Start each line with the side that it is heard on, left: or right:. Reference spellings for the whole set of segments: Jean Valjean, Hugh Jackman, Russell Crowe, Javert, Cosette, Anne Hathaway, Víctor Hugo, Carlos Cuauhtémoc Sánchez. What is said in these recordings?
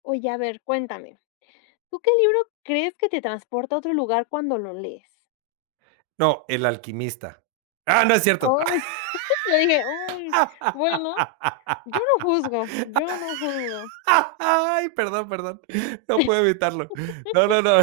left: Oye, a ver, cuéntame, ¿tú qué libro crees que te transporta a otro lugar cuando lo lees?
right: No, El alquimista. Ah, no es cierto.
left: Oh, yo dije, bueno, yo no juzgo.
right: Ay, perdón, perdón. No puedo evitarlo. No, no, no.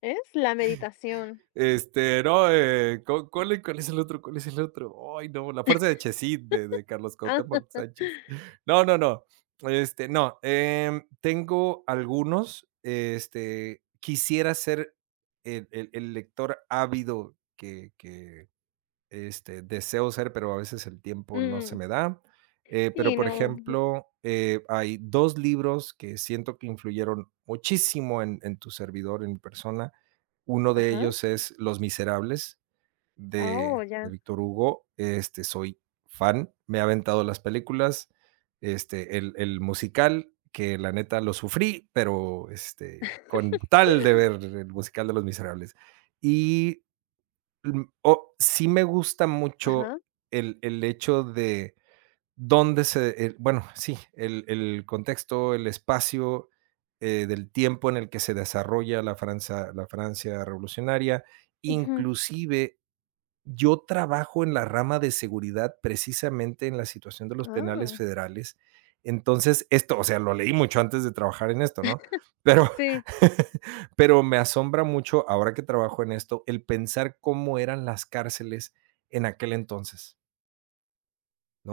left: Es la meditación.
right: No, ¿cuál es el otro? ¿Cuál es el otro? Ay, no, La Fuerza de Chesid de Carlos
left: Ah,
right: Cuauhtémoc Sánchez. No, no, no. Tengo algunos. Quisiera ser el lector ávido deseo ser, pero a veces el tiempo no
left: mm,
right: se me da. Pero,
left: sí,
right: por
left: no.
right: ejemplo, hay 2 libros que siento que influyeron muchísimo en tu servidor, en mi persona. Uno de
left: Ajá.
right: ellos es Los Miserables de
left: Oh,
right: de
left: ya.
right: Víctor Hugo. Soy fan, me he aventado las películas, el musical, que la neta lo sufrí, pero, con tal de ver el musical de Los Miserables. Y Mm, o Sí, me gusta
left: Ajá.
right: mucho el hecho de dónde se bueno, sí, el contexto, el espacio, del tiempo en el que se desarrolla la Francia revolucionaria.
left: Ujú.
right: Inclusive, yo trabajo en la rama de seguridad, precisamente en la situación de los penales
left: Ah,
right: federales. Entonces, esto, o sea, lo leí mucho antes de trabajar en esto, ¿no? Pero
left: sí,
right: pero me asombra mucho, ahora que trabajo en esto, el pensar cómo eran las cárceles en aquel entonces,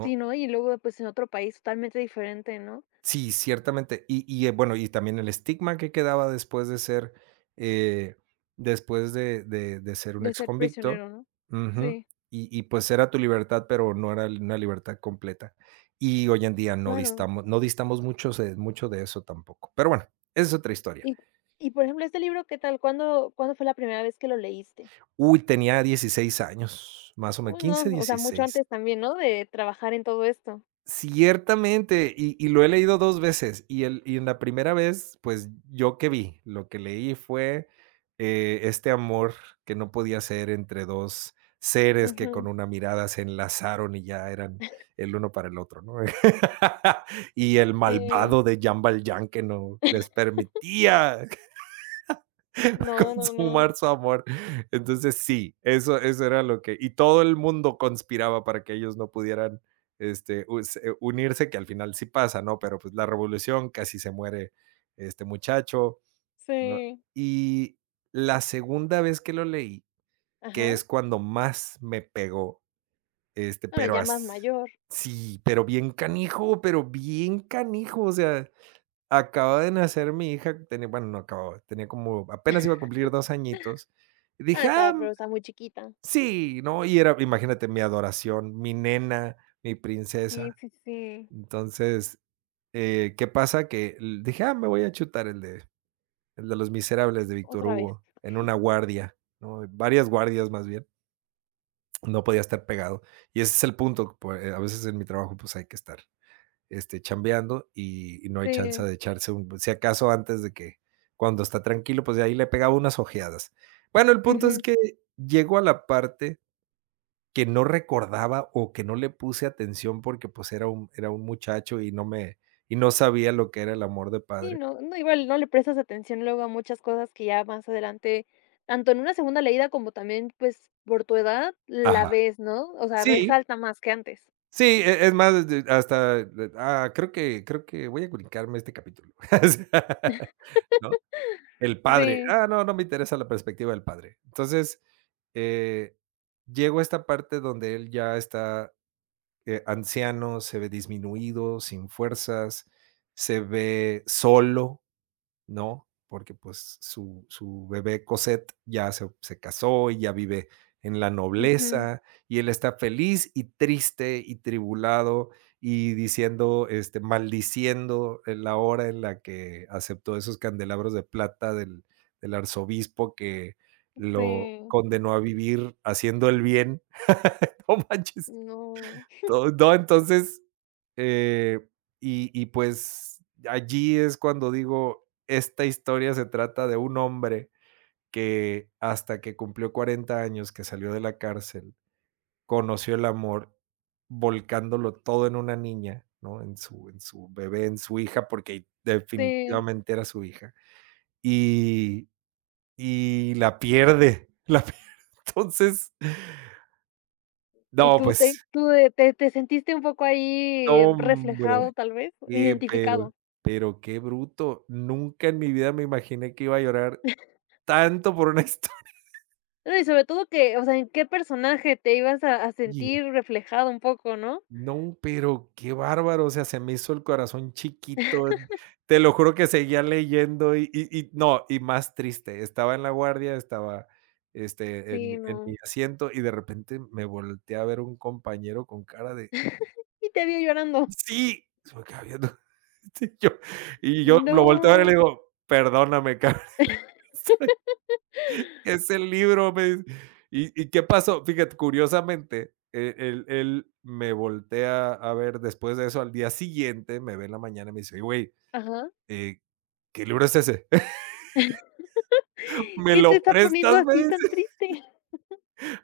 left: sí, ¿no? Y luego, pues, en otro país totalmente diferente, ¿no?
right: Sí, ciertamente. Bueno, y también el estigma que quedaba después de ser, eh, después de ser un
left: De ser
right: exconvicto.
left: prisionero, ¿no?
right: Ujú.
left: Sí,
right: Pues, era tu libertad, pero no era una libertad completa. Y hoy en día no
left: claro.
right: distamos no distamos muchos de mucho de eso tampoco. Pero bueno, esa es otra historia.
left: Y y por ejemplo, este libro, ¿qué tal? ¿Cuándo fue la primera vez que lo leíste?
right: Uy, tenía 16 años, más o menos,
left: Uy, no,
right: quince
left: o sea, mucho
right: dieciséis
left: antes también, ¿no?, de trabajar en todo esto.
right: Ciertamente, y lo he leído 2 veces, y el y en la primera vez, pues, ¿yo que vi? Lo que leí fue, este amor que no podía ser entre 2 seres que con
left: Ujú,
right: una mirada se enlazaron y ya eran el uno para el otro, ¿no? Y el
left: sí.
right: malvado de Jean Valjean que no les permitía
left: No, no, no.
right: sumar su amor. Entonces sí, eso era lo que... Y todo el mundo conspiraba para que ellos no pudieran este, unirse, que al final sí pasa, ¿no? Pero pues la revolución, casi se muere este muchacho, ¿no?
left: Sí.
right: Y la segunda vez que lo leí, que
left: Ajá.
right: es cuando más me pegó, este,
left: Bueno,
right: pero
left: ya más
right: as-
left: mayor.
right: sí, pero bien canijo, o sea, acaba de nacer mi hija, tenía, bueno, no acababa, tenía como apenas iba a cumplir 2 añitos, y
left: Ah,
right: dije: "Ah,
left: estaba pero estaba muy chiquita.
right: sí", ¿no? Y era, imagínate, mi adoración, mi nena, mi
left: Sí,
right: princesa.
left: sí, sí.
right: Entonces, ¿qué pasa? Que l Dije: "Ah, me voy a chutar el de Los Miserables de Víctor
left: Otra vez.
right: Hugo en una guardia", ¿no? Varias guardias, más bien. No podía estar pegado. Y ese es el punto, pue a veces en mi trabajo, pues, hay que estar chambeando no hay chance
left: Sí.
right: de echarse un, si acaso antes de que, cuando está tranquilo, pues de ahí le pegaba unas ojeadas. Bueno, el punto es
left: Ujú.
right: que llego a la parte que no recordaba o que no le puse atención porque pues era un muchacho y y no sabía lo que era el amor de
left: Sí,
right: padre.
left: no, no, igual no le prestas atención luego a muchas cosas que ya más adelante, tanto en una segunda leída como también, pues, por tu edad, la
right: Ajá.
left: ves, ¿no? O sea,
right: Sí,
left: resalta más que antes.
right: sí, es más, creo que, voy a brincarme este capítulo. O sea, ¿no? El padre,
left: Sí.
right: ah, no, no me interesa la perspectiva del padre. Entonces, eh, llego a esta parte donde él ya está, anciano, se ve disminuido, sin fuerzas, se ve solo, ¿no? Porque pues su bebé Cosette ya se casó y ya vive en la
left: Ujú.
right: nobleza, y él está feliz y triste y tribulado y diciendo, maldiciendo en la hora en la que aceptó esos candelabros de plata del arzobispo que lo
left: Sí,
right: condenó a vivir haciendo el bien. No manches.
left: no,
right: To No, entonces, eh, pues allí es cuando digo, esta historia se trata de un hombre que hasta que cumplió 40 años, que salió de la cárcel, conoció el amor volcándolo todo en una niña, ¿no? En su bebé, en su hija, porque
left: sí.
right: definitivamente era su hija, y y la pierde, la pierde. Entonces,
left: ¿Y
right: no,
left: tú te
right: pues,
left: tú de te te sentiste un poco ahí
right: no,
left: reflejado,
right: hombre.
left: tal vez,
right: Qué, pero
left: identificado?
right: pero qué bruto. Nunca en mi vida me imaginé que iba a llorar tanto por una historia.
left: No, y sobre todo que, o sea, ¿en qué personaje te ibas a
right: Oye,
left: sentir reflejado un poco, no?
right: no, pero qué bárbaro, o sea, se me hizo el corazón chiquito. Te lo juro que seguía leyendo y no, y más triste. Estaba en la guardia, estaba,
left: Sí,
right: en mi
left: no.
right: asiento y de repente me volteé a ver un compañero con cara de:
left: Y te vio llorando.
right: "Sí", se me queda viendo. Sí, yo lo volteé a ver y le
left: No.
right: digo: "Perdóname, cabrón". Es el libro, me dice. ¿Y qué pasó? Fíjate, curiosamente, él me voltea a ver después de eso al día siguiente, me ve en la mañana y me dice: "Oye, güey,
left: Ajá.
right: eh, ¿qué libro es ese? ¿Me
left: ¿Qué te
right: lo
left: está poniendo
right: prestas?". Me
left: así tan
right: dice,
left: triste?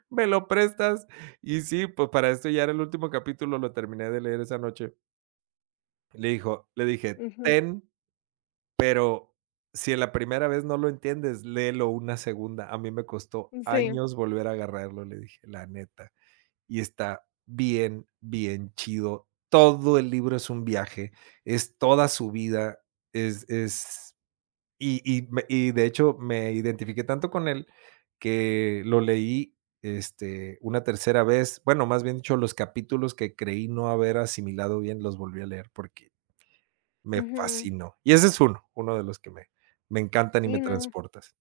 right: ¿me lo prestas? Y sí, pues para esto ya era el último capítulo, lo terminé de leer esa noche. Le dije:
left: Ujú,
right: "Ten, pero si en la primera vez no lo entiendes, léelo una segunda. A mí me costó
left: sí,
right: años volver a agarrarlo", le dije, la neta. Y está bien, bien chido. Todo el libro es un viaje, es toda su vida, es, es, y de hecho me identifiqué tanto con él que lo leí, una tercera vez. Bueno, más bien dicho, los capítulos que creí no haber asimilado bien los volví a leer porque me
left: ujú.
right: fascinó. Y ese es uno, de los que me encantan y me
left: Sí, no.
right: transportas.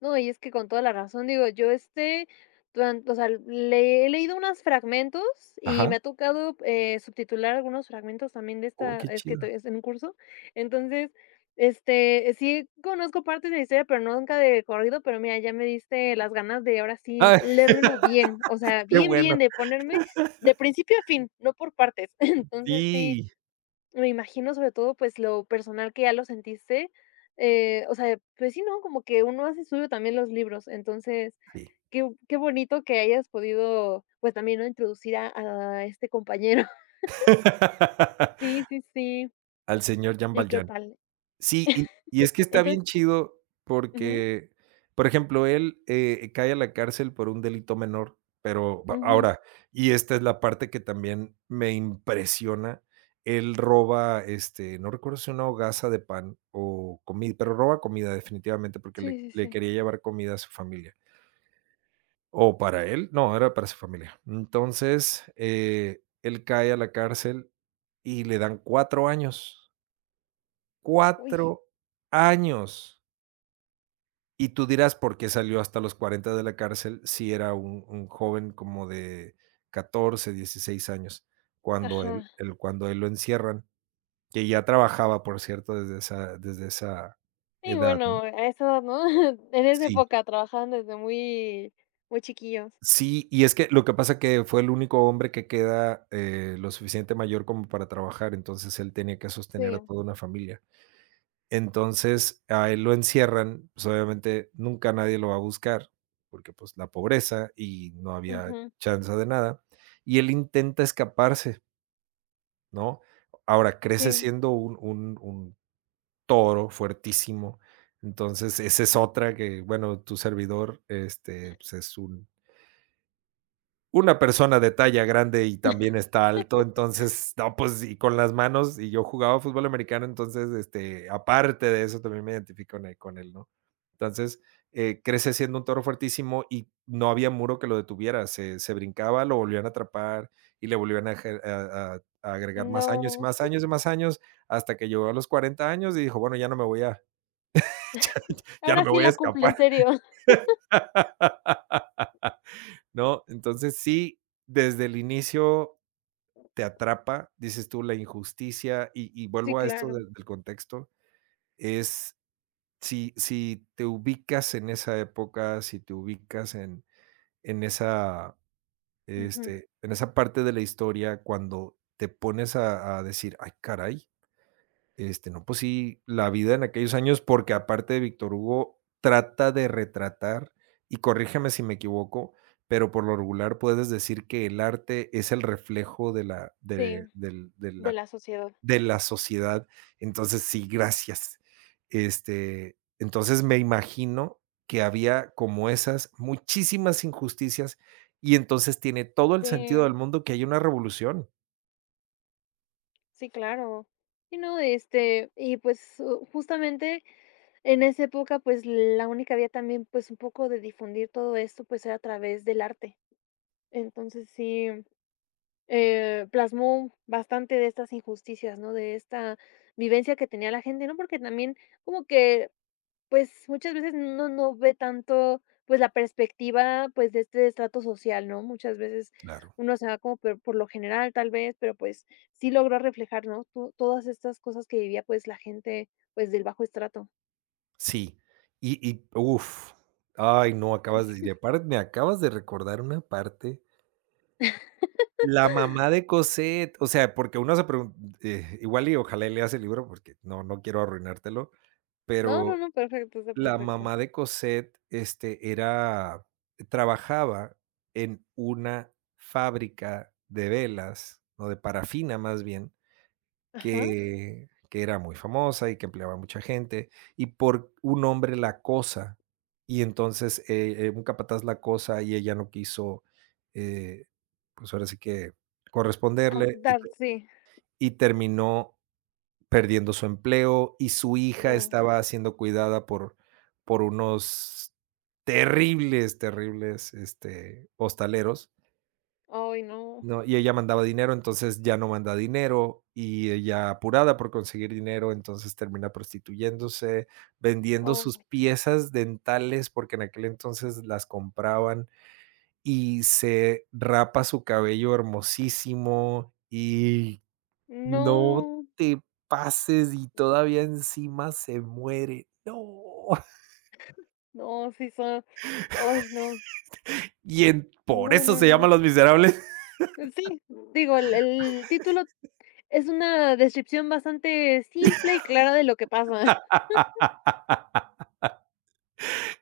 left: No, y es que con toda la razón, digo, yo este, duran o sea, le he leído unos fragmentos y me
right: Ajá.
left: ha tocado, subtitular algunos fragmentos también de
right: Oh,
left: esta
right: qué
left: es que estoy
right: chido.
left: es en un curso. Entonces, este, sí conozco partes de la historia, pero no nunca de corrido, pero mira, ya me diste las ganas de ahora sí
right: Ay,
left: leérmelo bien, o sea,
right: qué
left: bien, bien,
right: bueno.
left: de ponerme de principio a fin, no por partes. Entonces sí.
right: Sí,
left: Me imagino, sobre todo, pues, lo personal que ya lo sentiste, o sea, pues sí, ¿no? Como que uno hace suyo también los libros, entonces,
right: sí.
left: qué bonito que hayas podido, pues, también, ¿no? Introducir a este compañero. Sí, sí, sí.
right: Al señor Jean
left: ¿Y qué
right: Valjean.
left: tal?
right: Sí, y es que está
left: Entonces
right: bien chido
left: ujú,
right: porque, por ejemplo, él, cae a la cárcel por un delito menor, pero va
left: ujú.
right: ahora, y esta es la parte que también me impresiona, él roba, no recuerdo si una hogaza de pan o comida, pero roba comida definitivamente porque
left: Sí,
right: le
left: sí,
right: le
left: sí.
right: quería llevar comida a su familia, o para él, no, era para su familia. Entonces, él cae a la cárcel y le dan cuatro años
left: Uy,
right: cuatro años. Y tú dirás, ¿por qué salió hasta los 40 de la cárcel si era un joven como de 14, 16 años? Cuando
left: ajá.
right: él lo encierran, que ya trabajaba, por cierto, desde esa
left: Y
right: edad, ¿no?
left: bueno, a esa edad, ¿no? En esa
right: Sí,
left: época trabajaban desde muy chiquillos.
right: sí, y es que lo que pasa que fue el único hombre que queda, lo suficiente mayor como para trabajar, entonces él tenía que sostener a
left: Sí,
right: toda una familia. Entonces, a él lo encierran, pues, obviamente nunca nadie lo va a buscar, porque pues la pobreza y no había
left: ujú,
right: chance de nada. Y él intenta escaparse, ¿no? Ahora crece
left: sí,
right: siendo un toro fuertísimo. Entonces, esa es otra que, bueno, tu servidor, pues es un una persona de talla grande y también está alto, entonces, no, pues, y con las manos, y yo jugaba fútbol americano, entonces, aparte de eso, también me identifico con él, ¿no? Entonces, crece siendo un toro fuertísimo y no había muro que lo detuviera, se brincaba, lo volvían a atrapar y le volvían a aje a agregar más años y
left: no,
right: más años y más años, hasta que llegó a los 40 años y dijo: "Bueno, ya no me voy a ya no
left: ahora
right: me
left: sí
right: voy a
left: la cumplo, en
right: escapar",
left: serio.
right: ¿no? Entonces, sí, desde el inicio te atrapa, dices tú, la injusticia, y
left: Sí,
right: vuelvo a esto
left: claro.
right: del contexto, es si te ubicas en esa época, si te ubicas en esa,
left: Ujú,
right: en esa parte de la historia cuando te pones a decir: "Ay, caray, no, pues sí, la vida en aquellos años", porque aparte de Víctor Hugo trata de retratar, y corrígeme si me equivoco, pero por lo regular puedes decir que el arte es el reflejo de la de
left: sí,
right: del
left: de la sociedad.
right: de la sociedad. Entonces, sí, gracias. Entonces me imagino que había como esas muchísimas injusticias y entonces tiene todo el sentido del
left: Sí,
right: mundo que haya una revolución.
left: sí, claro. Y no, este, y pues, u justamente en esa época, pues, la única vía también, pues, un poco de difundir todo esto, pues, era a través del arte. Entonces, sí, plasmó bastante de estas injusticias, ¿no? De esta vivencia que tenía la gente, ¿no? Porque también como que pues, muchas veces uno no ve tanto, pues, la perspectiva, pues, de este estrato social, ¿no? Muchas veces
right: Claro.
left: uno se va como por lo general, tal vez, pero, pues, sí logró reflejar, ¿no? To todas estas cosas que vivía, pues, la gente, pues, del bajo estrato.
right: Sí. Y uff, ay, no, acabas de y aparte me acabas de recordar una parte. La mamá de Cosette, o sea, porque uno se pregunta, igual y ojalá y leas el libro porque no quiero arruinártelo,
left: No, no,
right: pero
left: no, perfecto, está
right: la
left: perfecto.
right: mamá de Cosette, este, era trabajaba en una fábrica de velas, o de parafina más bien,
left: Ajá.
right: que era muy famosa y que empleaba mucha gente, y por un hombre la acosa, y entonces, un capataz la acosa y ella no quiso, eh, pues, ahora sí que
left: As
right: corresponderle
left: dar, sí.
right: y terminó perdiendo su empleo y su hija
left: Ay,
right: estaba siendo cuidada por unos terribles, terribles, hostaleros,
left: ay, no.
right: ¿no? Y ella mandaba dinero, entonces ya no manda dinero y ella apurada por conseguir dinero, entonces termina prostituyéndose, vendiendo
left: Ay,
right: sus piezas dentales porque en aquel entonces las compraban y se rapa su cabello hermosísimo y no
left: no.
right: te pases, y todavía encima se muere. No.
left: No, sí son ay, no.
right: Y en por
left: No,
right: eso
left: no,
right: se
left: no.
right: llaman Los Miserables.
left: Sí, digo, el título es una descripción bastante simple y clara de lo que pasa.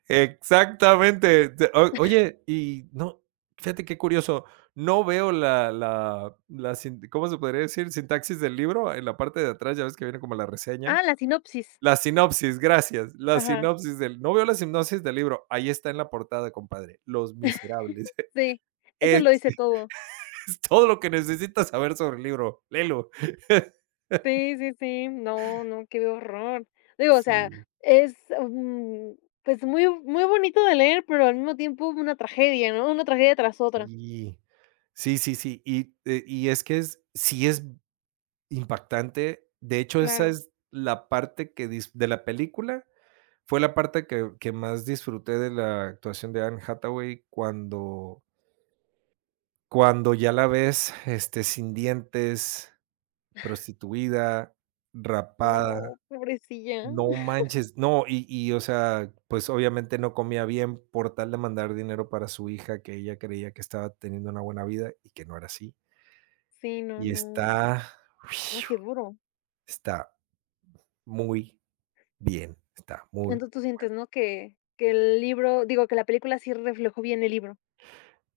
right: Exactamente. Te o Oye, y no, fíjate qué curioso, no veo la la la sin ¿cómo se podría decir? Sintaxis del libro en la parte de atrás, ya ves que viene como la
left: Ah,
right: reseña.
left: la sinopsis.
right: La sinopsis, gracias. La
left: Ajá,
right: sinopsis del No veo la sinopsis del libro. Ahí está en la portada, compadre, Los Miserables.
left: sí, eso lo
right: Ex
left: dice todo.
right: Todo lo que necesitas saber sobre el libro, léelo.
left: Sí, sí, sí. No, no, qué horror. Digo, o sea,
right: Sí,
left: es, pues, muy muy bonito de leer, pero al mismo tiempo una tragedia, ¿no? Una tragedia tras otra.
right: sí. Sí, sí, sí. Y es que sí es impactante. De hecho, esa
left: Claro.
right: es la parte de la película fue la parte que más disfruté de la actuación de Anne Hathaway cuando, ya la ves, sin dientes, prostituida,
left: No,
right: rapada.
left: pobrecilla.
right: No manches, no, o sea, pues, obviamente no comía bien por tal de mandar dinero para su hija, que ella creía que estaba teniendo una buena vida y que no era así.
left: Sí, no,
right: Y
left: no.
right: está
left: No, qué duro.
right: está muy bien, está muy,
left: Entonces, tú sientes, ¿no?, que el libro digo, que la película sí reflejó bien el libro.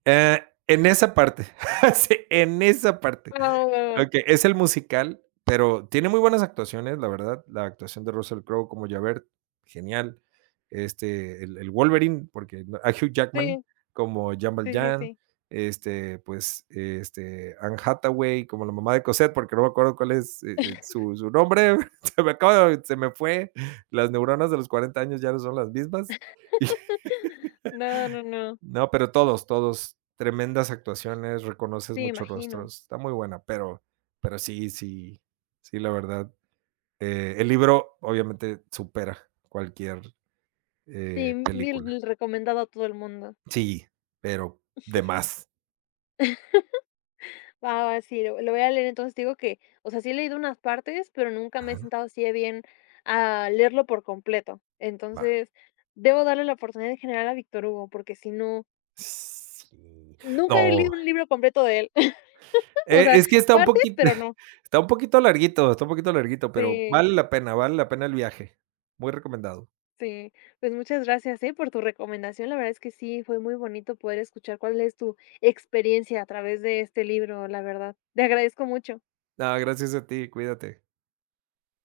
right: en esa parte, sí, en esa parte.
left: Ah,
right: Okey, es el musical, pero tiene muy buenas actuaciones, la verdad. La actuación de Russell Crowe como Javert, genial. El Wolverine, porque no, a Hugh Jackman
left: sí,
right: como Jean
left: sí, sí,
right: Valjean,
left: sí.
right: Anne Hathaway como la mamá de Cosette, porque no me acuerdo cuál es, su nombre, se me fue. Las neuronas de los 40 años ya no son las mismas.
left: No, no, no.
right: No, pero todos, todos. Tremendas actuaciones, reconoces
left: Sí,
right: muchos
left: imagino.
right: rostros. Está muy buena, pero, sí, sí, sí, la verdad. El libro obviamente supera cualquier
left: Sí, mil
right: película.
left: recomendado a todo el mundo.
right: Sí, pero de más.
left: Va, va, sí, lo voy a leer. Entonces digo que, o sea, sí he leído unas partes, pero nunca me he
right: Ajá,
left: sentado así de bien a leerlo por completo.
right: va.
left: Entonces, debo darle la oportunidad en general a Víctor Hugo, porque si no,
right: Sí.
left: nunca he leído
right: No,
left: un libro completo de él. O sea,
right: es que está un
left: partes,
right: poquito,
left: pero no.
right: está un poquito larguito, está un poquito larguito, pero
left: Sí,
right: vale la pena el viaje. Muy recomendado.
left: sí. Pues muchas gracias, por tu recomendación. La verdad es que sí, fue muy bonito poder escuchar cuál es tu experiencia a través de este libro, la verdad. Te agradezco mucho.
right: Ah, gracias a ti, cuídate.